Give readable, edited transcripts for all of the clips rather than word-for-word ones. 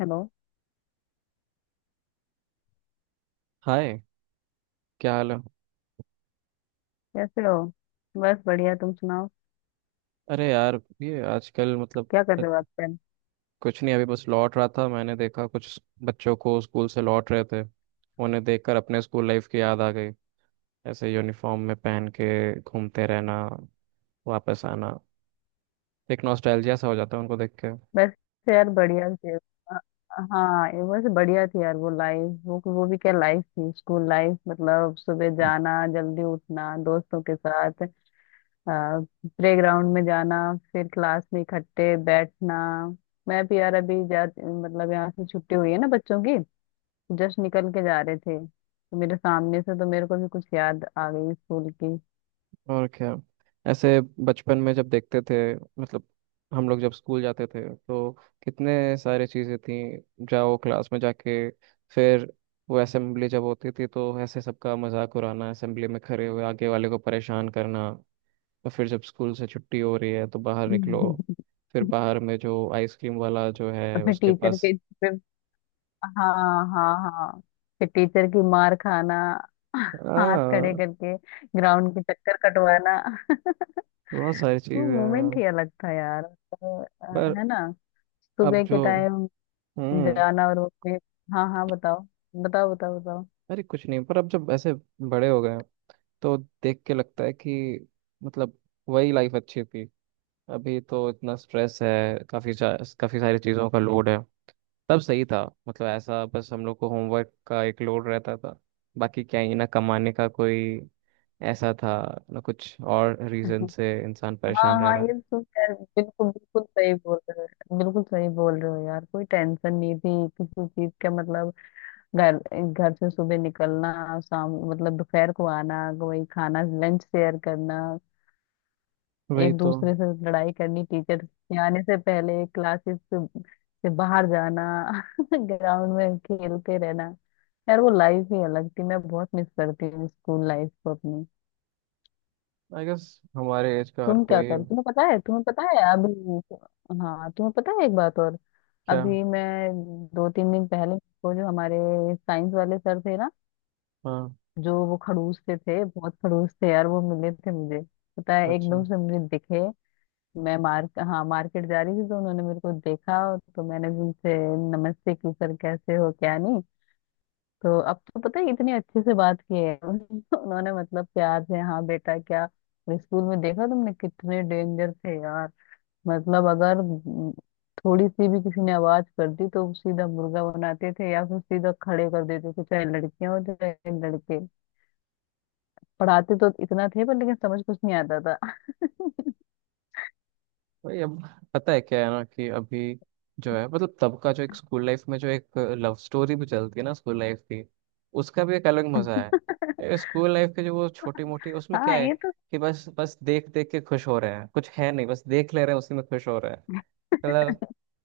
Hello. Hi. क्या हाल है? कैसे हो? बस बढ़िया, तुम सुनाओ। अरे यार ये आजकल मतलब क्या कर रहे हो आजकल? कुछ नहीं, अभी बस लौट रहा था। मैंने देखा कुछ बच्चों को स्कूल से लौट रहे थे, उन्हें देखकर अपने स्कूल लाइफ की याद आ गई। ऐसे यूनिफॉर्म में पहन के घूमते रहना, वापस आना, एक नॉस्टैल्जिया सा हो जाता है उनको देख के। बस यार बढ़िया थे। हाँ, ये बस बढ़िया थी यार, वो लाइफ, वो भी क्या लाइफ थी, स्कूल लाइफ। मतलब सुबह जाना, जल्दी उठना, दोस्तों के साथ प्लेग्राउंड में जाना, फिर क्लास में इकट्ठे बैठना। मैं भी यार अभी जा मतलब, यहाँ से छुट्टी हुई है ना बच्चों की, जस्ट निकल के जा रहे थे तो मेरे सामने से, तो मेरे को भी कुछ याद आ गई स्कूल की। और क्या, ऐसे बचपन में जब देखते थे, मतलब हम लोग जब स्कूल जाते थे तो कितने सारे चीज़ें थी। जाओ क्लास में जाके, फिर वो असेंबली जब होती थी तो ऐसे सबका मजाक उड़ाना, असेंबली में खड़े हुए आगे वाले को परेशान करना। तो फिर जब स्कूल से छुट्टी हो रही है तो बाहर निकलो, फिर बाहर में जो आइसक्रीम वाला जो है अपने उसके टीचर पास। के पे। हाँ हाँ हाँ, फिर टीचर की मार खाना, हाथ खड़े हाँ, करके ग्राउंड के चक्कर कटवाना। बहुत सारी वो चीज़ें मोमेंट हैं। ही अलग था यार तो, पर है ना। अब सुबह के जो, टाइम हम्म जाना और उसमें। हाँ हाँ, बताओ। बताओ बताओ बताओ। अरे कुछ नहीं, पर अब जब ऐसे बड़े हो गए तो देख के लगता है कि मतलब वही लाइफ अच्छी थी। अभी तो इतना स्ट्रेस है, काफ़ी काफ़ी सारी चीज़ों का लोड है। तब सही था, मतलब ऐसा बस हम लोग को होमवर्क का एक लोड रहता था, बाकी क्या ही ना कमाने का कोई ऐसा था, ना कुछ और रीज़न से इंसान हाँ परेशान रह हाँ, रहा है। ये सुन यार, बिल्कुल बिल्कुल सही बोल रहे हो, बिल्कुल सही बोल रहे हो यार, कोई टेंशन नहीं थी किसी चीज का। मतलब घर घर से सुबह निकलना, शाम मतलब दोपहर को आना, वही खाना लंच शेयर करना, वही एक तो। दूसरे से लड़ाई करनी, टीचर के आने से पहले क्लासेस से बाहर जाना। ग्राउंड में खेलते रहना। यार वो लाइफ ही अलग थी, मैं बहुत मिस करती हूँ स्कूल लाइफ को अपनी। आई गेस हमारे एज का हर तुम क्या कोई है। कर तुम्हें पता है अभी। हाँ, तुम्हें पता है, एक बात और। क्या? अभी मैं 2-3 दिन पहले को, जो हमारे साइंस वाले सर थे ना, हाँ। जो वो खड़ूस से थे, बहुत खड़ूस थे यार, वो मिले थे मुझे। पता है, अच्छा। एकदम से मुझे दिखे। मैं मार हाँ, मार्केट जा रही थी तो उन्होंने मेरे को देखा, तो मैंने भी उनसे नमस्ते की, सर कैसे हो क्या नहीं। तो अब तो पता है, इतने अच्छे से बात किए हैं। उन्होंने मतलब प्यार से, हाँ बेटा क्या। स्कूल में देखा तुमने कितने डेंजर थे यार, मतलब अगर थोड़ी सी भी किसी ने आवाज कर दी तो सीधा मुर्गा बनाते थे या फिर सीधा खड़े कर देते थे, चाहे लड़कियां हो चाहे लड़के। पढ़ाते तो इतना थे पर लेकिन समझ कुछ नहीं आता था। भाई अब पता है क्या है ना कि अभी जो है, मतलब तब का जो एक स्कूल लाइफ में जो एक लव स्टोरी भी चलती है ना स्कूल लाइफ की, उसका भी एक अलग मजा है, स्कूल लाइफ के जो वो छोटी मोटी, उसमें क्या हाँ, है ये तो। कि बस बस देख देख के खुश हो रहे हैं, कुछ है नहीं, बस देख ले रहे हैं उसी में खुश हो रहे हैं। मतलब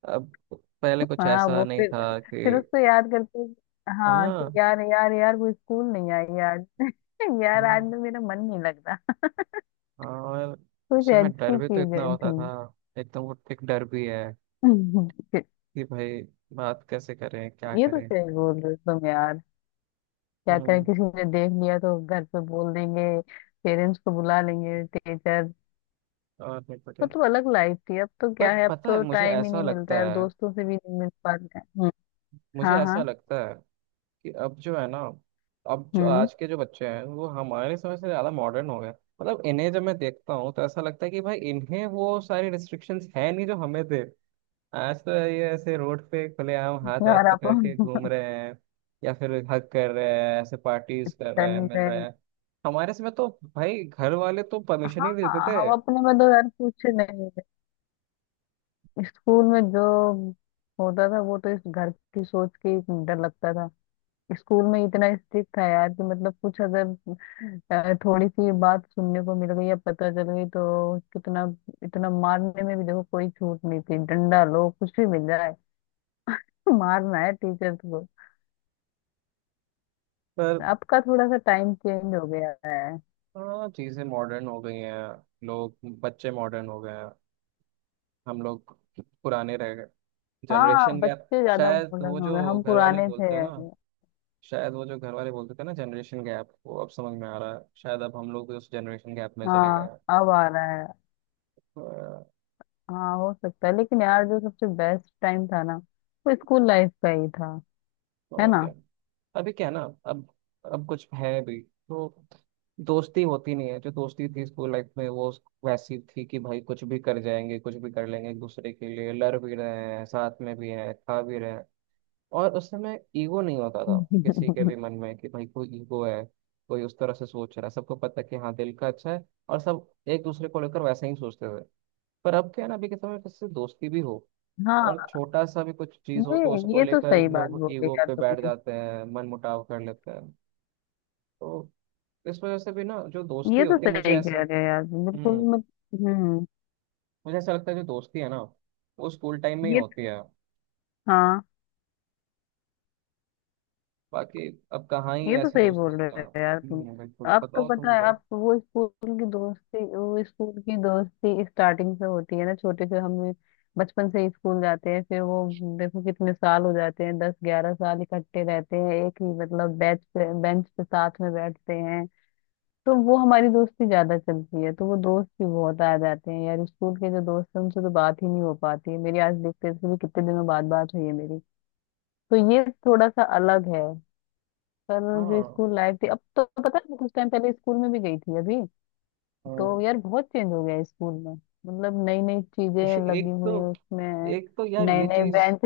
अब पहले कुछ हाँ ऐसा वो नहीं फिर था फिर कि। उसको याद करते, हाँ हाँ कि यार यार यार वो स्कूल नहीं आई यार। यार आज हाँ तो मेरा मन नहीं लगता। हाँ, और कुछ उस समय डर अच्छी भी तो इतना चीजें थी। होता था, एकदम वो एक डर भी है कि भाई बात कैसे करें क्या ये तो करें। सही बोल रहे हो तुम यार। क्या करें, हम्म। किसी ने देख लिया तो घर पे बोल देंगे, पेरेंट्स को बुला लेंगे टीचर। और नहीं पता। मतलब अलग लाइफ थी। अब तो पर क्या है, अब पता है, तो मुझे टाइम ही ऐसा नहीं मिलता लगता है और है, दोस्तों से भी नहीं मिल पाता है। हम्म। मुझे ऐसा हाँ लगता है कि अब जो है ना, अब जो हाँ, आज के जो बच्चे हैं वो हमारे समय से ज़्यादा मॉडर्न हो गए, मतलब इन्हें जब मैं देखता हूँ तो ऐसा लगता है कि भाई इन्हें वो सारी रिस्ट्रिक्शंस है नहीं जो हमें थे। आज तो ये ऐसे रोड पे खुलेआम हाथ वाथ यार आप पकड़ के घूम रहे हैं, या फिर हक कर रहे हैं, ऐसे पार्टीज कर रहे चल हैं, मिल रहे रहे हैं। हैं। हमारे समय तो भाई घर वाले तो परमिशन हाँ, ही नहीं देते थे। हम अपने में तो यार कुछ नहीं है। स्कूल में जो होता था वो तो, इस घर की सोच के ही डर लगता था। स्कूल में इतना स्ट्रिक्ट था यार, कि मतलब कुछ अगर थोड़ी सी बात सुनने को मिल गई या पता चल गई तो कितना, इतना मारने में भी देखो कोई छूट नहीं थी, डंडा लो कुछ भी मिल जाए। मारना है टीचर को। पर अब का थोड़ा सा टाइम चेंज हो गया है। हाँ, चीज़ें मॉडर्न हो गई हैं, लोग, बच्चे मॉडर्न हो गए हैं, हम लोग पुराने रह गए, हाँ, जनरेशन गैप। बच्चे ज्यादा शायद वो मॉडर्न हो जो गए, हम घर वाले पुराने थे। बोलते हैं ना, शायद वो जो घर वाले बोलते थे ना, जनरेशन गैप वो अब समझ में आ रहा है, शायद अब हम लोग उस जनरेशन गैप में चले गए हाँ, हैं। अब आ रहा है। अ, हाँ हो सकता है, लेकिन यार जो सबसे बेस्ट टाइम था ना, वो स्कूल लाइफ का ही था, है और ना। क्या। अभी क्या है ना, अब कुछ है भी तो दोस्ती होती नहीं है, जो दोस्ती थी स्कूल लाइफ में वो वैसी थी कि भाई कुछ भी कर जाएंगे, कुछ भी कर लेंगे एक दूसरे के लिए, लड़ भी रहे हैं साथ में भी हैं खा भी रहे हैं। और उस समय ईगो नहीं होता था किसी के भी मन में कि भाई कोई ईगो है, कोई उस तरह से सोच रहा है, सबको पता है कि हाँ दिल का अच्छा है, और सब एक दूसरे को लेकर वैसे ही सोचते थे। पर अब क्या है ना, अभी के समय में किसी से दोस्ती भी हो हाँ, और छोटा सा भी कुछ चीज हो ये तो उसको ये तो लेकर सही बात लोग बोली ईगो यार पे बैठ तुमने। जाते हैं, मन मुटाव कर लेते हैं। तो इस वजह से भी ना जो दोस्ती ये तो होती है, मुझे सही कह ऐसा। रहे हो यार, बिल्कुल। हम्म मत हम्म। मुझे ऐसा लगता है जो दोस्ती है ना वो स्कूल टाइम में ही ये होती है। हाँ, बाकी अब कहाँ ही ये तो ऐसे सही दोस्त बोल रहे मिलते हैं। हो यार तुम। बिल्कुल, अब तो बताओ तुम पता है, बताओ। अब तो वो स्कूल की दोस्ती स्टार्टिंग से होती है ना, छोटे से हम बचपन से ही स्कूल जाते हैं, फिर वो देखो कितने साल हो जाते हैं, 10-11 साल इकट्ठे रहते हैं, एक ही मतलब बेंच पे, बेंच पे साथ में बैठते हैं। तो वो हमारी दोस्ती ज्यादा चलती है, तो वो दोस्त भी बहुत आ जाते हैं यार। स्कूल के जो दोस्त हैं उनसे तो बात ही नहीं हो पाती है मेरी, आज देखते भी कितने दिनों बाद बात हुई है मेरी। तो ये थोड़ा सा अलग है। पर जो हाँ। स्कूल लाइफ थी, अब तो पता है मैं कुछ टाइम पहले स्कूल में भी गई थी अभी, हम्म, तो यार बहुत चेंज हो गया है स्कूल में। मतलब नई नई चीजें लगी एक तो हुई है उसमें, एक तो यार नए ये नए चीज, बेंच।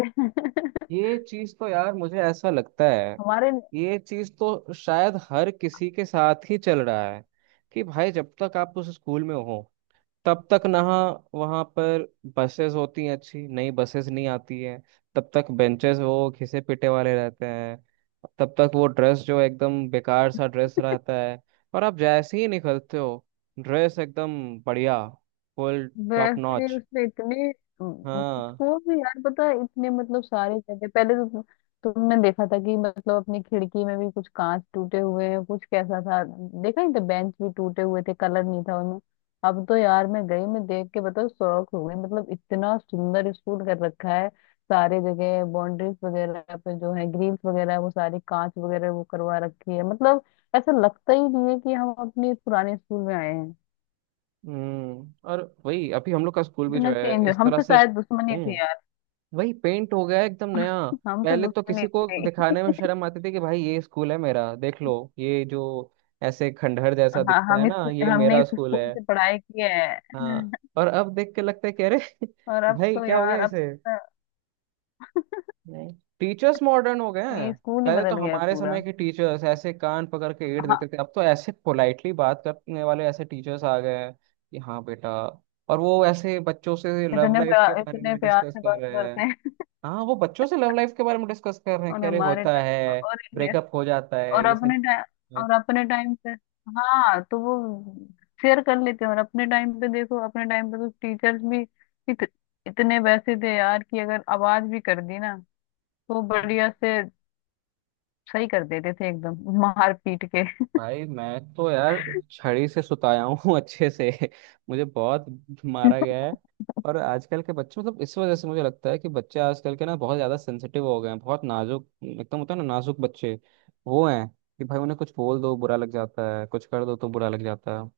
ये चीज तो यार मुझे ऐसा लगता है, हमारे ये चीज तो शायद हर किसी के साथ ही चल रहा है कि भाई जब तक आप उस स्कूल में हो तब तक ना वहाँ पर बसेस होती हैं, अच्छी नई बसेस नहीं आती है, तब तक बेंचेस वो घिसे पिटे वाले रहते हैं, तब तक वो ड्रेस जो एकदम बेकार सा ड्रेस रहता है, और आप जैसे ही निकलते हो, ड्रेस एकदम बढ़िया, फुल टॉप वैसे नॉच। उसमें इतने। हाँ। वो भी यार पता है इतने मतलब सारे जगह पहले तो। तुमने देखा था कि मतलब अपनी खिड़की में भी कुछ कांच टूटे हुए हैं, कुछ कैसा था देखा नहीं था, बेंच भी टूटे हुए थे, कलर नहीं था उनमें। अब तो यार मैं गई, मैं देख के बताओ शौक हो गई, मतलब इतना सुंदर स्कूल कर रखा है। सारे जगह बाउंड्रीज वगैरह पे जो है, ग्रिल्स वगैरह है, वो सारे कांच वगैरह वो करवा रखी है, मतलब ऐसा लगता ही नहीं है कि हम अपने पुराने स्कूल में आए हैं। और वही अभी हम लोग का स्कूल भी जो इतना है चेंज, हम इस तरह हमसे से। शायद दुश्मनी थी। हम्म वही पेंट हो गया है एकदम नया। हम तो पहले तो दुश्मन ही किसी को थे। दिखाने में शर्म आती थी कि भाई ये स्कूल है मेरा, देख लो, ये जो ऐसे खंडहर जैसा हाँ, दिखता है हम इस ना ये हमने मेरा इस स्कूल स्कूल है। से पढ़ाई की है। हाँ, और अब देख के लगता है कि अरे, और अब भाई तो क्या हो गया यार, अब इसे। तो नहीं, टीचर्स मॉडर्न हो गए ये हैं, स्कूल ही पहले तो बदल गया हमारे पूरा। समय के टीचर्स ऐसे कान पकड़ के एड़ हाँ, देते थे, अब तो ऐसे पोलाइटली बात करने वाले ऐसे टीचर्स आ गए हैं कि हाँ बेटा, और वो ऐसे बच्चों से लव इतने लाइफ के प्यार, बारे इतने में प्यार डिस्कस से कर बात रहे हैं। करते हैं। हाँ, वो बच्चों से लव लाइफ के बारे में डिस्कस कर रहे हैं और कि अरे हमारे होता ट- है, और ब्रेकअप हो जाता है और ये सब अपने टाइम पे, हाँ तो वो शेयर कर लेते हैं। और अपने टाइम पे देखो, अपने टाइम पे तो टीचर्स भी इत, इतने वैसे थे यार कि अगर आवाज भी कर दी ना, तो चीजें। बढ़िया से सही कर देते थे एकदम मार पीट के। भाई मैं तो यार छड़ी से सुताया हूँ अच्छे से, मुझे बहुत मारा गया है। और आजकल के बच्चे, मतलब इस वजह से मुझे लगता है कि बच्चे आजकल के ना बहुत ज्यादा सेंसिटिव हो गए हैं, बहुत नाजुक एकदम, होता है ना नाजुक बच्चे, वो हैं कि भाई उन्हें कुछ बोल दो बुरा लग जाता है, कुछ कर दो तो बुरा लग जाता है।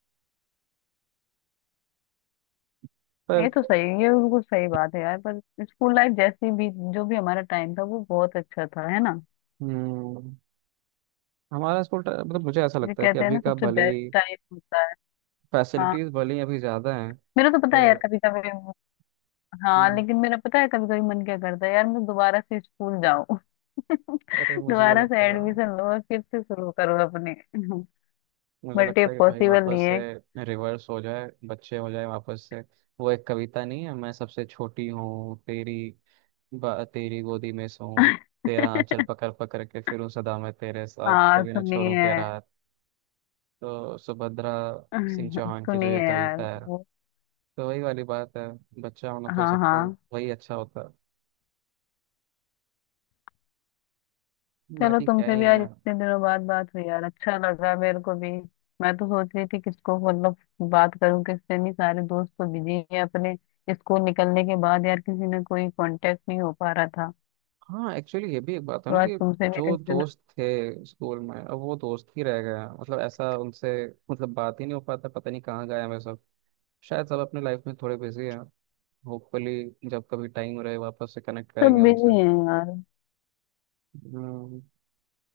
पर। ये तो सही, ये बिल्कुल सही बात है यार। पर स्कूल लाइफ जैसी भी, जो भी हमारा टाइम था, वो बहुत अच्छा था, है ना। हम्म मतलब मुझे ऐसा जो लगता है कि कहते हैं अभी ना, का सबसे भले बेस्ट ही टाइम होता है। हाँ, फैसिलिटीज भले ही अभी ज्यादा हैं, मेरा तो पता है यार पर। कभी कभी, हाँ हम्म, लेकिन मेरा पता है कभी कभी मन क्या करता है यार, मैं दोबारा से स्कूल जाऊं। अरे मुझे भी दोबारा से लगता है, एडमिशन लो और फिर से शुरू करो अपने। मुझे बट ये लगता है कि भाई पॉसिबल नहीं वापस है। से रिवर्स हो जाए, बच्चे हो जाए वापस से। वो एक कविता नहीं है, मैं सबसे छोटी हूँ तेरी, तेरी गोदी में सोऊं, तेरा आंचल पकड़ पकड़ के फिरूं, सदा मैं तेरे साथ, हाँ, कभी ना छोड़ूं सुनिए। तेरा हाथ। तो सुभद्रा सिंह चौहान की जो सुनिए ये यार कविता है, वो, तो वही वाली बात है, बच्चा होना तो हाँ सबको हाँ। वही अच्छा होता है। चलो, बाकी क्या तुमसे ही भी आज है। इतने दिनों बाद बात हुई यार, अच्छा लगा मेरे को भी। मैं तो सोच रही थी किसको मतलब बात करूं, किससे नहीं, सारे दोस्त तो बिजी हैं अपने। स्कूल निकलने के बाद यार किसी ने कोई कांटेक्ट नहीं हो पा रहा था। हाँ एक्चुअली ये भी एक बात है तो ना आज कि तुमसे भी इतने जो दिनों। दोस्त थे स्कूल में अब वो दोस्त ही रह गए हैं, मतलब ऐसा उनसे, मतलब बात ही नहीं हो पाता, पता नहीं कहाँ गए हमें सब, शायद सब अपने लाइफ में थोड़े बिजी हैं, होपफुली जब कभी टाइम रहे वापस से कनेक्ट करेंगे सब बिजी उनसे। हैं यार। हम्म,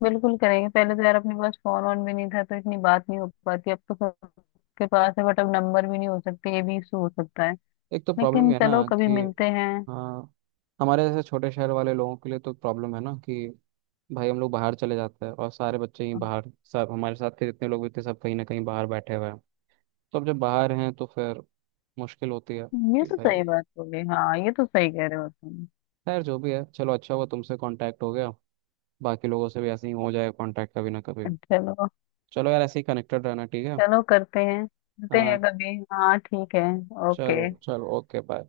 बिल्कुल करेंगे, पहले तो यार अपने पास फोन ऑन भी नहीं था तो इतनी बात नहीं हो पाती, अब तो सबके पास है, बट अब नंबर भी नहीं हो सकते, ये भी इशू हो सकता है। एक तो प्रॉब्लम लेकिन है ना चलो, कभी कि। मिलते हैं। हाँ, हमारे जैसे छोटे शहर वाले लोगों के लिए तो प्रॉब्लम है ना कि भाई हम लोग बाहर चले जाते हैं, और सारे बच्चे ही बाहर, सब हमारे साथ के जितने लोग भी थे सब कहीं ना कहीं बाहर बैठे हुए हैं, तो अब जब बाहर हैं तो फिर मुश्किल होती है ये कि तो भाई। सही बात हो गई, हाँ ये तो सही कह रहे हो तुम। खैर जो भी है, चलो अच्छा हुआ तुमसे कांटेक्ट हो गया, बाकी लोगों से भी ऐसे ही हो जाए कांटेक्ट कभी ना कभी। चलो, चलो यार, ऐसे ही कनेक्टेड रहना ठीक है। चलो करते हैं मिलते हाँ। हैं कभी, हाँ ठीक है। चलो ओके। चलो, ओके बाय।